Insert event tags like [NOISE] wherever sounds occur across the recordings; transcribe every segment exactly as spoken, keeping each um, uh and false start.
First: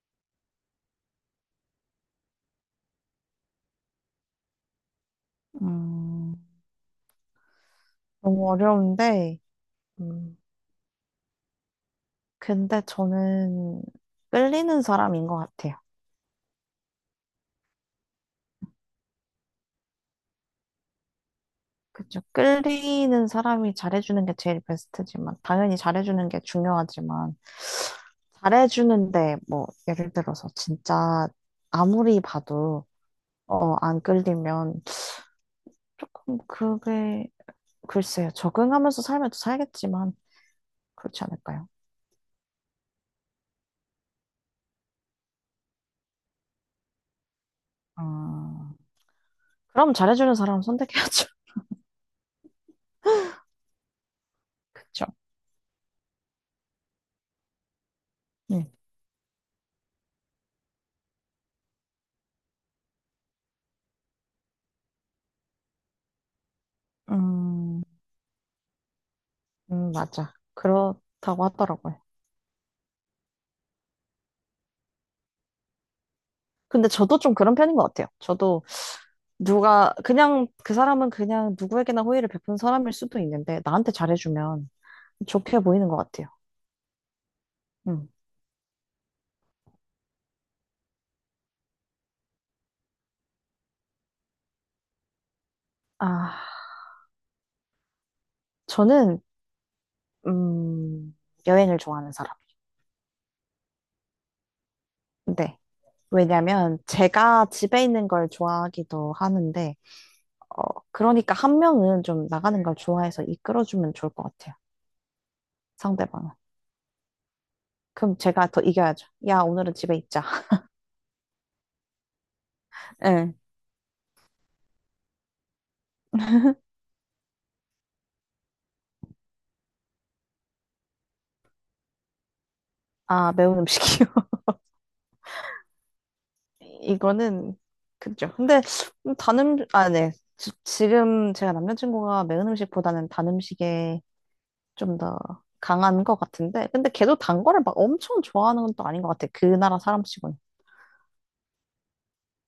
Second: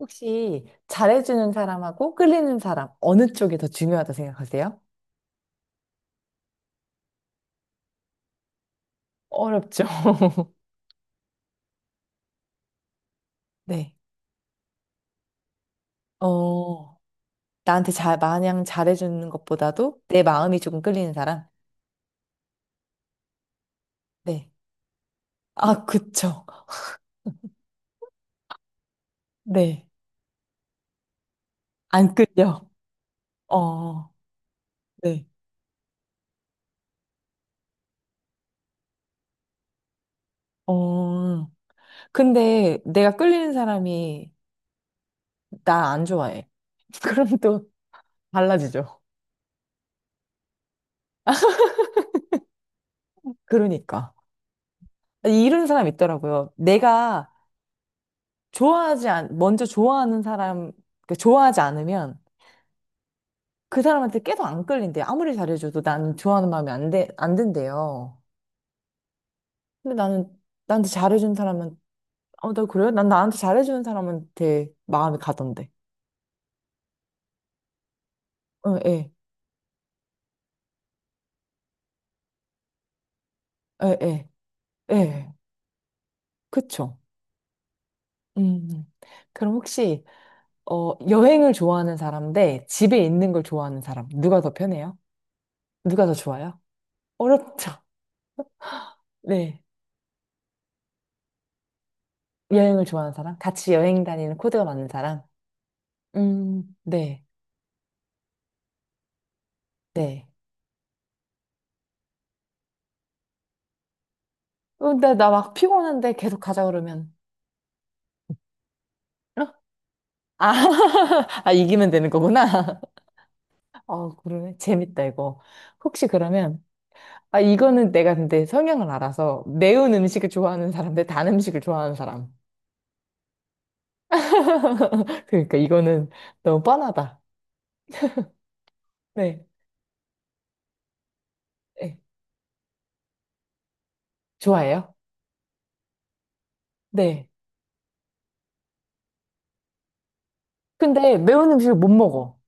혹시 잘해주는 사람하고 끌리는 사람, 어느 쪽이 더 중요하다 생각하세요? 음, 너무 어려운데, 어렵죠. 음, [LAUGHS] 근데 저는 네. 끌리는 사람인 것 같아요. 어, 나한테 잘, 마냥 잘해주는 것보다도 내 마음이 조금 끌리는 사람? 그죠? 끌리는 사람이 잘해주는 게 네. 제일 베스트지만, 당연히 아, 잘해주는 게 그쵸. 중요하지만, 잘해주는데, 뭐, 네. 예를 들어서 진짜 안 아무리 끌려. 봐도, 어, 안 어, 끌리면, 네. 조금 그게, 글쎄요. 적응하면서 살면 또 살겠지만, 그렇지 어, 않을까요? 근데 내가 끌리는 사람이 나 안 좋아해. [LAUGHS] 그럼 또 아, 달라지죠. 그럼 잘해주는 사람 선택해야죠. [LAUGHS] 그러니까. 그쵸? 이런 사람 있더라고요. 내가 네. 좋아하지 않, 먼저 좋아하는 사람, 그 좋아하지 않으면 그 사람한테 계속 안 끌린대요. 아무리 잘해줘도 나는 좋아하는 마음이 안 돼, 안 음, 든대요. 음, 근데 나는 맞아. 나한테 잘해준 그렇다고 사람은, 하더라고요. 어, 나 그래요? 난 나한테 잘해주는 사람한테 마음이 가던데. 근데 저도 좀 그런 편인 것 같아요. 저도 어, 예, 누가, 그냥, 그 사람은 그냥 누구에게나 호의를 베푼 사람일 수도 있는데, 나한테 예, 예, 잘해주면 예. 좋게 보이는 것 같아요. 그쵸. 음. 음. 음. 그럼 혹시, 어, 여행을 좋아하는 사람 대 집에 있는 걸 좋아하는 사람, 누가 더 편해요? 누가 더 아, 좋아요? 어렵죠. 저는, 네. 음, 여행을 좋아하는 사람. 여행을 좋아하는 사람? 같이 여행 다니는 코드가 맞는 사람? 네. 음, 왜냐면, 네, 제가 집에 있는 걸 좋아하기도 하는데, 네. 어, 그러니까 한 명은 좀 나가는 걸 좋아해서 이끌어주면 좋을 것 같아요. 어, 근데 나 막 피곤한데 상대방은. 계속 가자 그러면. 그럼 제가 더 이겨야죠. 야, 어? 오늘은 집에 있자. 아, [LAUGHS] 아, 이기면 되는 거구나. [LAUGHS] 예. [LAUGHS] 어, 그러네. 재밌다, 이거. 혹시 그러면, 아, 이거는 내가 근데 성향을 알아서 매운 음식을 좋아하는 사람 대 단 음식을 좋아하는 사람. 아, 매운 음식이요. [LAUGHS] 그러니까 이거는 너무 뻔하다. 이거는 그죠. 근데 단 네, 음, 아, 네. 지- 지금 제가 네. 남자친구가 매운 음식보다는 단 음식에 좋아해요? 좀 더 강한 것 같은데, 근데 걔도 네. 단 거를 막 엄청 좋아하는 건 또 아닌 것 같아. 그 나라 사람 치고는. 근데 매운 음식을 못 먹어.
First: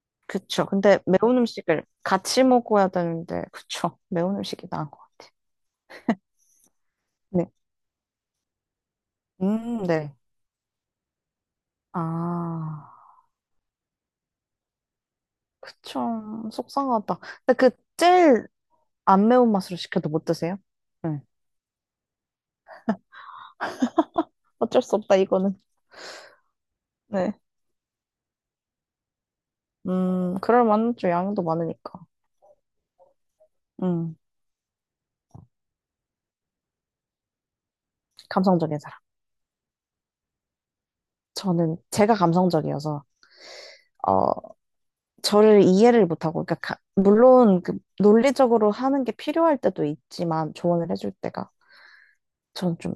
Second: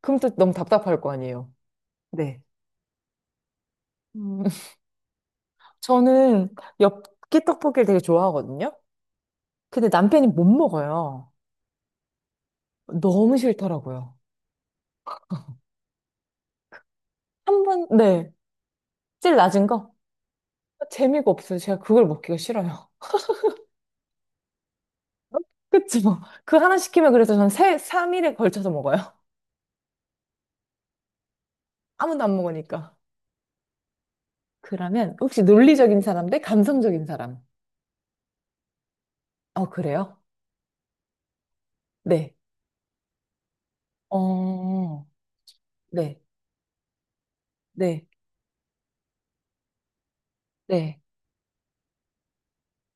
그럼 또 너무 그쵸. 근데 답답할 거 매운 아니에요. 음식을 네. 같이 먹어야 되는데, 그쵸. 매운 음, 음식이 [LAUGHS] 나은 것 같아. 저는 엽기 네. 떡볶이를 되게 좋아하거든요. 음, 근데 네. 남편이 못 먹어요. 아, 너무 싫더라고요. 그쵸. 속상하다. 근데 한 그 번, 네. 제일 안 제일 매운 낮은 맛으로 거? 시켜도 못 드세요? 네. 재미가 없어요. 제가 그걸 먹기가 싫어요. [LAUGHS] 어쩔 수 없다, 이거는. 그치 뭐. 그 하나 시키면 네. 그래서 전 세, 삼 일에 걸쳐서 먹어요. [LAUGHS] 음, 그럴 만한 좀 양도 많으니까. 아무도 안 먹으니까. 음, 그러면 혹시 논리적인 사람 대 감성적인 사람? 감성적인 사람. 어, 그래요? 저는 제가 네. 감성적이어서, 어, 어, 저를 이해를 네. 못하고, 그러니까, 가- 물론 그 네. 논리적으로 하는 게 필요할 때도 있지만, 조언을 네. 해줄 때가, 저는 좀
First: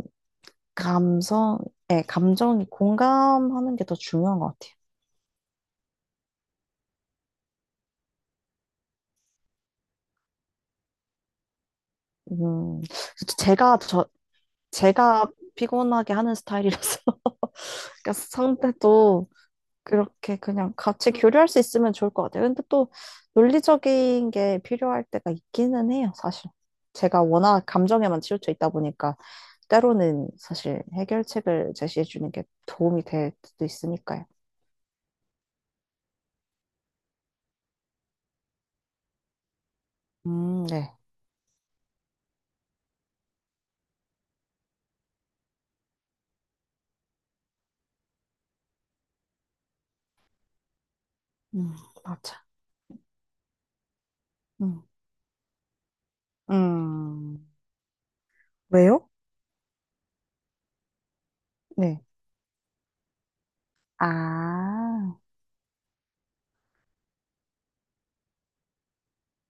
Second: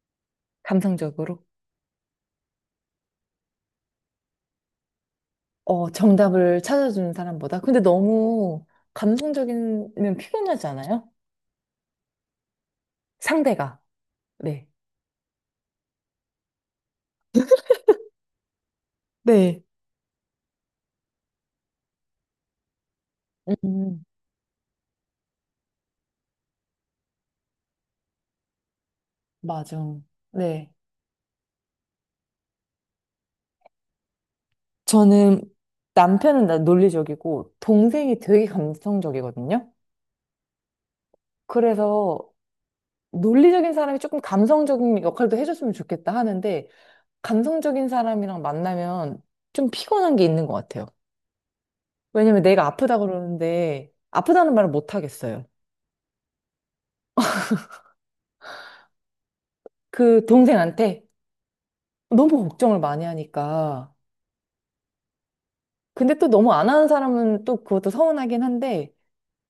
감성적으로. 감성, 예, 감정이 공감하는 게 더 중요한 것 같아요. 어, 정답을 찾아주는 사람보다. 근데 너무 감성적이면 피곤하지 않아요? 음, 제가, 상대가. 저, 네. 제가 피곤하게 하는 스타일이라서, [LAUGHS] 그러니까 상대도 네. 그렇게 그냥 같이 교류할 수 있으면 좋을 것 같아요. 근데 또 음. 논리적인 게 필요할 때가 있기는 해요, 사실. 제가 워낙 감정에만 치우쳐 있다 보니까 맞아. 때로는 네. 사실 해결책을 제시해 주는 게 도움이 될 수도 있으니까요. 저는 남편은 나 논리적이고 동생이 되게 감성적이거든요. 음, 네. 그래서 논리적인 사람이 조금 감성적인 역할도 해줬으면 좋겠다 하는데 감성적인 사람이랑 만나면 좀 피곤한 게 있는 것 같아요. 음, 왜냐면 맞아. 내가 아프다 그러는데 아프다는 말을 음. 못 하겠어요. 음. 왜요? 그 동생한테 네. 너무 걱정을 많이 하니까. 아, 근데 또 너무 안 하는 사람은 또 그것도 서운하긴 한데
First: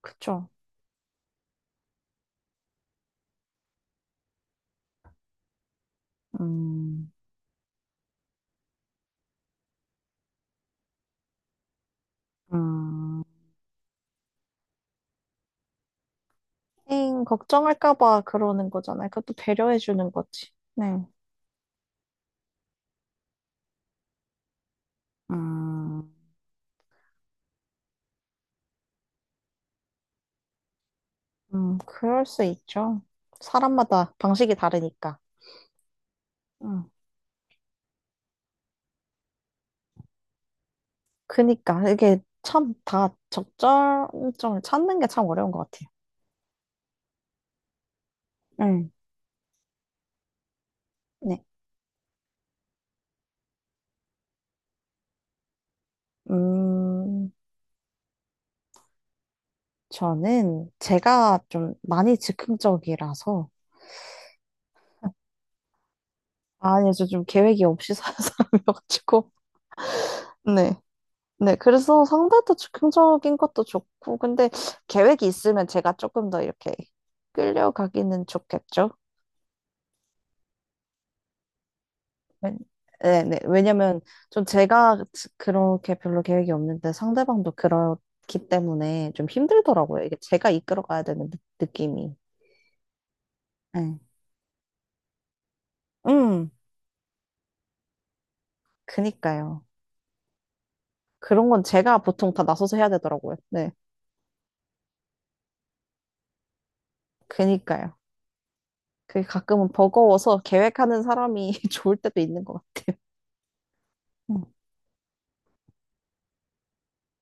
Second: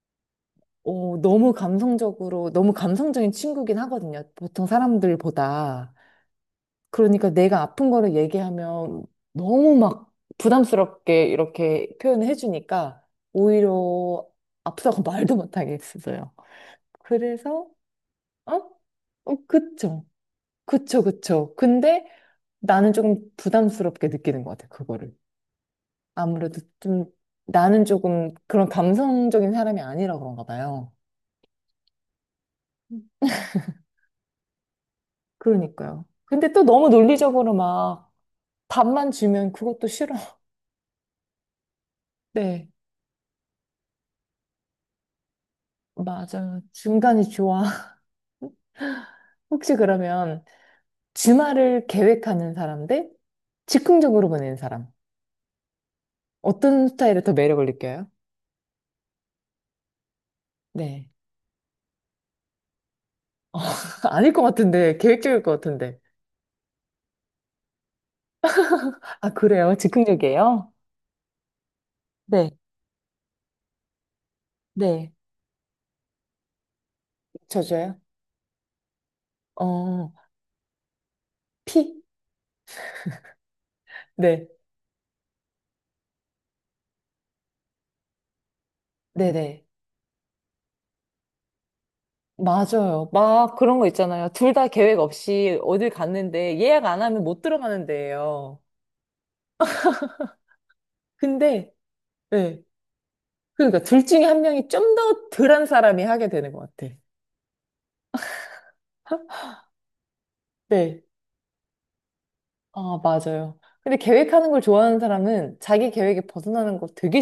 그쵸. 오, 너무 감성적으로, 너무 감성적인 친구긴 하거든요. 보통 사람들보다. 음, 그러니까 내가 아픈 거를 얘기하면 너무 막 부담스럽게 이렇게 표현을 해주니까 음. 오히려 아프다고 [LAUGHS] 말도 못하겠어요. 음, 그래서, 걱정할까 봐 어? 그러는 거잖아요. 그것도 어, 배려해 그쵸. 주는 거지. 네. 그쵸, 그쵸. 근데 나는 조금 부담스럽게 느끼는 것 같아요, 그거를. 음. 아무래도 좀, 나는 조금 그런 감성적인 사람이 아니라 그런가 봐요. 음, 그럴 수 있죠. 사람마다 방식이 다르니까. 그러니까요. 근데 또 너무 음, 논리적으로 막 밥만 주면 그것도 싫어. [LAUGHS] 그니까 이게 네, 참 다 적절점을 찾는 게 참 어려운 것 같아요. 맞아요. 중간이 좋아. [LAUGHS] 응. 혹시 그러면 네. 주말을 계획하는 사람 대 즉흥적으로 보내는 사람. 어떤 스타일에 음, 더 매력을 느껴요? 저는 네. 제가 좀 많이 즉흥적이라서, [LAUGHS] 아닐 것 같은데, 계획적일 것 같은데. 아니, 저 좀 계획이 없이 사는 [LAUGHS] 사람이어가지고, 아, 그래요? 즉흥적이에요? 네. 네, 그래서 네, 상대도 즉흥적인 것도 좋고, 근데 네. 계획이 있으면 제가 조금 더 이렇게 저죠요? 끌려가기는 좋겠죠. 어, 피? 왜- 네, 네. 왜냐면 좀 네, 제가 그렇게 별로 계획이 없는데 상대방도 그렇기 때문에 좀 네네. 힘들더라고요. 이게 제가 이끌어 가야 되는 느, 느낌이. 맞아요. 막 그런 거 네. 있잖아요. 둘 다 계획 없이 어딜 음, 갔는데 예약 안 하면 못 들어가는 데예요. 그니까요. 그런 건 근데 제가 보통 다 네. 나서서 해야 되더라고요. 네. 그러니까 둘 중에 한 명이 좀 더 덜한 사람이 하게 되는 것 같아. 그니까요. 그게 가끔은 버거워서 네. 계획하는 사람이 [LAUGHS] 좋을 때도 있는 것 아, 맞아요. 근데 같아요. 계획하는 음. 걸 좋아하는 사람은 자기 계획에 벗어나는 걸 되게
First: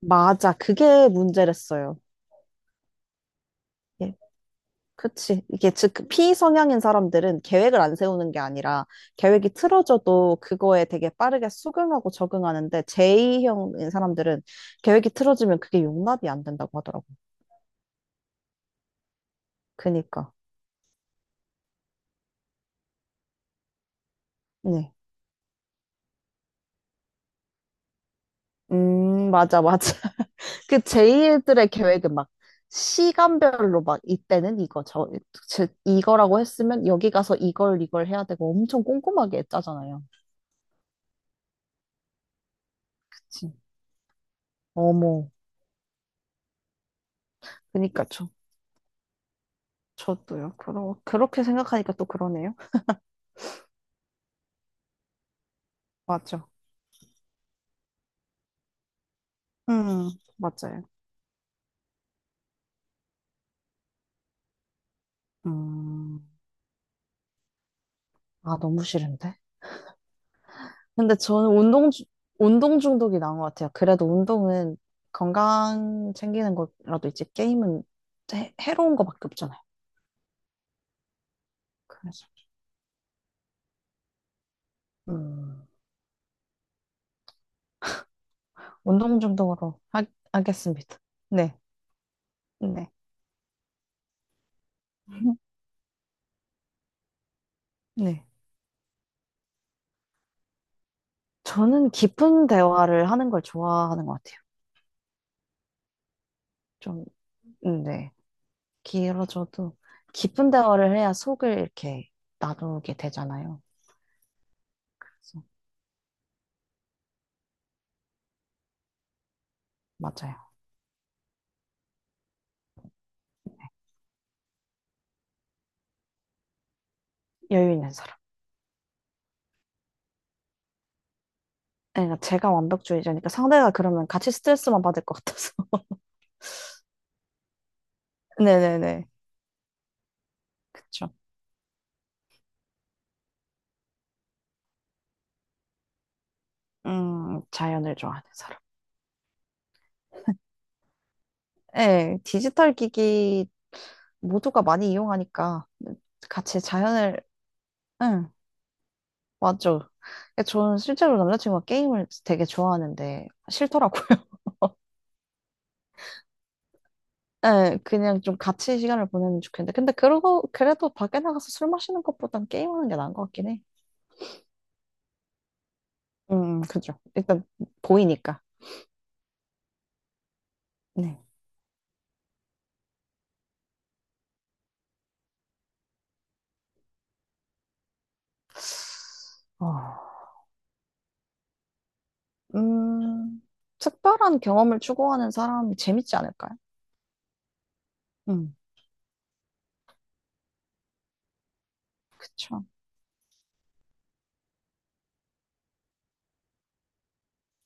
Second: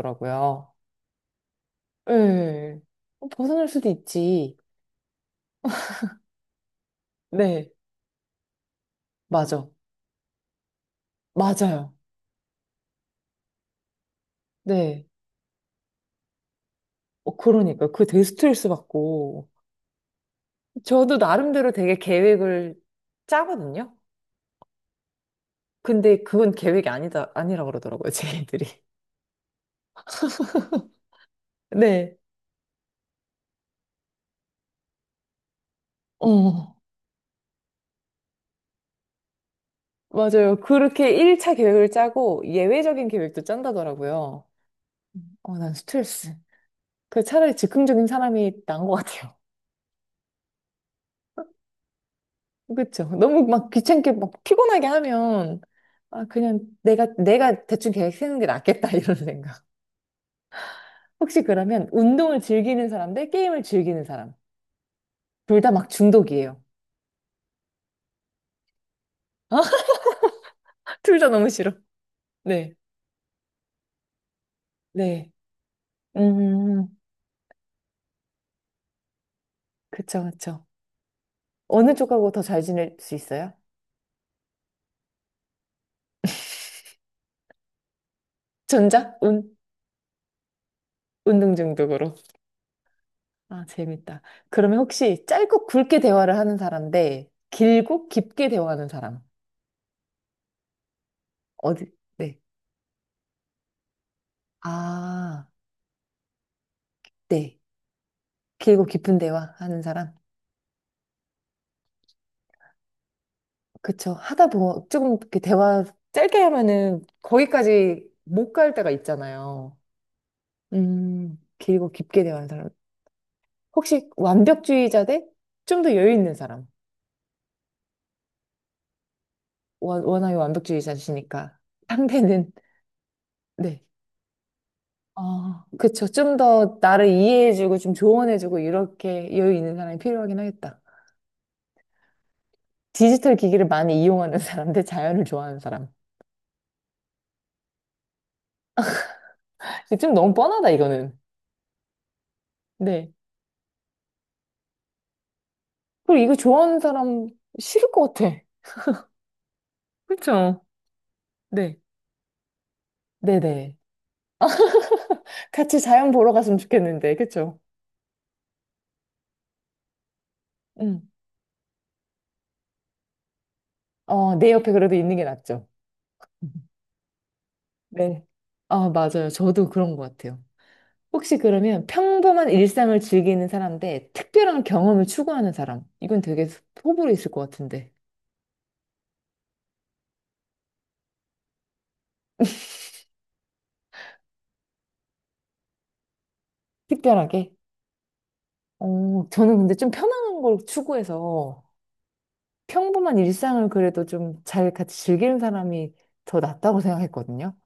맞아. 그게 문제랬어요. 네. 어, 벗어날 수도 예. 있지. 그치. 이게 즉 피성향인 사람들은 네. 계획을 안 세우는 게 아니라 계획이 맞아. 틀어져도 그거에 되게 빠르게 맞아요. 수긍하고 적응하는데 J형인 사람들은 네. 계획이 틀어지면 그게 용납이 안 된다고 하더라고. 어, 그러니까. 그 되게 스트레스 받고. 그니까. 저도 나름대로 되게 계획을 짜거든요. 네. 근데 그건 계획이 아니다, 아니라 그러더라고요, 제이들이 음, 맞아, 맞아. [LAUGHS] 그 J들의 [LAUGHS] 계획은 네. 막 시간별로 막 이때는 이거, 저, 제- 이거라고 어. 했으면 여기 가서 이걸, 이걸 해야 되고 엄청 꼼꼼하게 짜잖아요. 맞아요. 그렇게 일 차 계획을 짜고 예외적인 계획도 그치. 짠다더라고요. 어머. 어, 난 스트레스. 그 차라리 그니까 즉흥적인 저, 사람이 나은 것 같아요. 저도요. 그러, 그렇게 생각하니까 또 그러네요. [LAUGHS] 그렇죠. 너무 막 귀찮게 막 피곤하게 하면 아 맞죠. 그냥 내가 내가 대충 계획 세우는 게 낫겠다 [LAUGHS] 이런 생각. 음, 맞아요. 혹시 그러면 운동을 즐기는 사람 대 게임을 즐기는 사람 둘 다 막 음, 중독이에요. 아, 너무 싫은데? [LAUGHS] 근데 둘 다 너무 저는 싫어. 운동, 중- 네, 운동 중독이 나은 것 같아요. 그래도 운동은 네, 건강 챙기는 음, 거라도 있지, 게임은 해, 해로운 거밖에 없잖아요. 그쵸, 그쵸. 어느 그래서, 쪽하고 더 잘 지낼 수 있어요? 음, 전자? 운동 운? 중독으로 하, 하겠습니다. 운동 네, 중독으로. 네, 아, 재밌다. 그러면 혹시 [LAUGHS] 짧고 굵게 대화를 하는 사람 대 길고 네. 깊게 대화하는 사람? 어디? 저는 네. 깊은 대화를 하는 걸 좋아하는 것 같아요. 아, 좀, 네. 음, 네. 길고 깊은 대화 길어져도 하는 사람? 깊은 대화를 해야 속을 이렇게 나누게 되잖아요. 그쵸. 하다 보면 조금 이렇게 그래서, 대화 짧게 하면은 거기까지 못 갈 때가 있잖아요. 맞아요. 음, 길고 깊게 대화하는 사람. 혹시 완벽주의자 대 좀 더 여유 있는 사람? 여유 있는 사람. 워- 워낙에 완벽주의자시니까. 그러니까 제가 상대는, 완벽주의자니까 상대가 네. 그러면 같이 스트레스만 받을 것 같아서. 아, 그쵸. 좀 더 나를 이해해주고 좀 [LAUGHS] 조언해주고 네네네. 이렇게 여유 있는 사람이 필요하긴 하겠다. 그쵸. 디지털 기기를 많이 이용하는 [LAUGHS] 사람 대 자연을 좋아하는 사람. 음, 자연을 좋아하는 사람. 이거 좀 너무 뻔하다, 이거는. 네, 디지털 네. 기기 모두가 많이 이용하니까 그리고 이거 같이 좋아하는 자연을, 사람 싫을 것 응, 같아. 맞죠. 그러니까 그쵸? 저는 실제로 남자친구가 네. 게임을 되게 좋아하는데 네네. 싫더라고요. [LAUGHS] 같이 자연 보러 갔으면 좋겠는데, 그쵸? 네 그냥 좀 같이 시간을 보내면 좋겠는데. 근데 그러고, 그래도 응. 밖에 나가서 술 마시는 것보단 게임하는 게 나은 것 같긴 해. 어, 내 옆에 그래도 있는 게 낫죠. 음, [LAUGHS] 그죠. 일단 네. 보이니까. 아, 맞아요. 저도 그런 것 같아요. 네. 혹시 그러면 평범한 일상을 즐기는 사람 대 특별한 경험을 추구하는 사람. 이건 되게 호불호 있을 것 같은데. 아, 음, 특별한 경험을 추구하는 사람이 재밌지 않을까요? 특별하게? 음, 어, 저는 근데 좀 편안한 걸 추구해서 그쵸. 평범한 일상을 그래도 좀 잘 같이 즐기는 사람이 더 낫다고 생각했거든요.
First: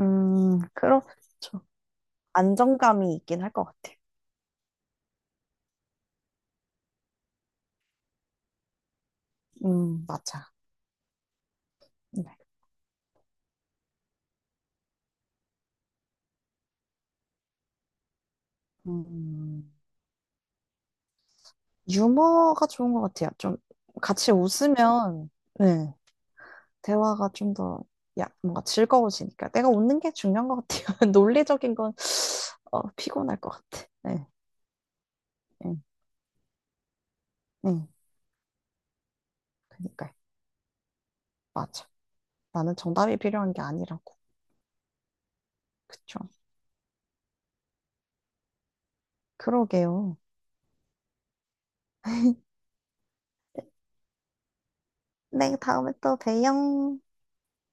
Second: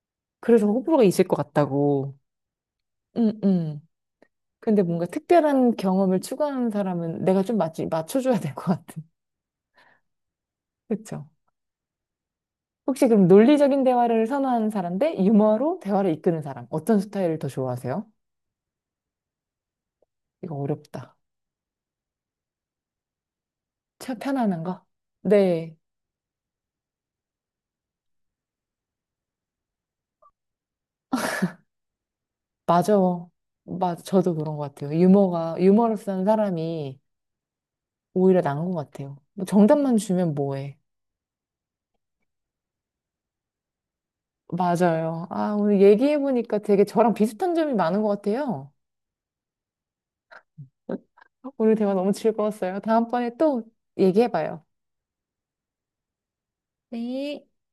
음, 그래서 호불호가 있을 것 그렇죠. 같다고. 안정감이 음, 있긴 할 것 음. 같아요. 근데 뭔가 특별한 경험을 추구하는 사람은 내가 좀 맞, 맞춰줘야 될 것 같은. 음, 맞아. 그쵸? 네. 혹시 그럼 논리적인 대화를 선호하는 사람 대 유머로 대화를 이끄는 사람. 어떤 스타일을 더 좋아하세요? 음, 이거 어렵다. 유머가 좋은 것 같아요. 좀 책 같이 편하는 거? 웃으면 네, 네. 대화가 좀 더, 야, 뭔가 즐거워지니까. 내가 웃는 게 중요한 것 같아요. [LAUGHS] 논리적인 건, 어, 맞아. 피곤할 것 같아. 맞아. 네. 저도 그런 것 같아요. 유머가, 네 유머를 쓰는 사람이 네 오히려 나은 것 같아요. 뭐 정답만 그니까요. 주면 뭐해. 맞아. 나는 정답이 필요한 게 아니라고. 맞아요. 아, 오늘 그쵸. 얘기해보니까 되게 저랑 비슷한 점이 많은 것 같아요. 그러게요. 오늘 대화 너무 즐거웠어요. 다음번에 또 얘기해봐요. 네, 다음에 또 봬요. 네.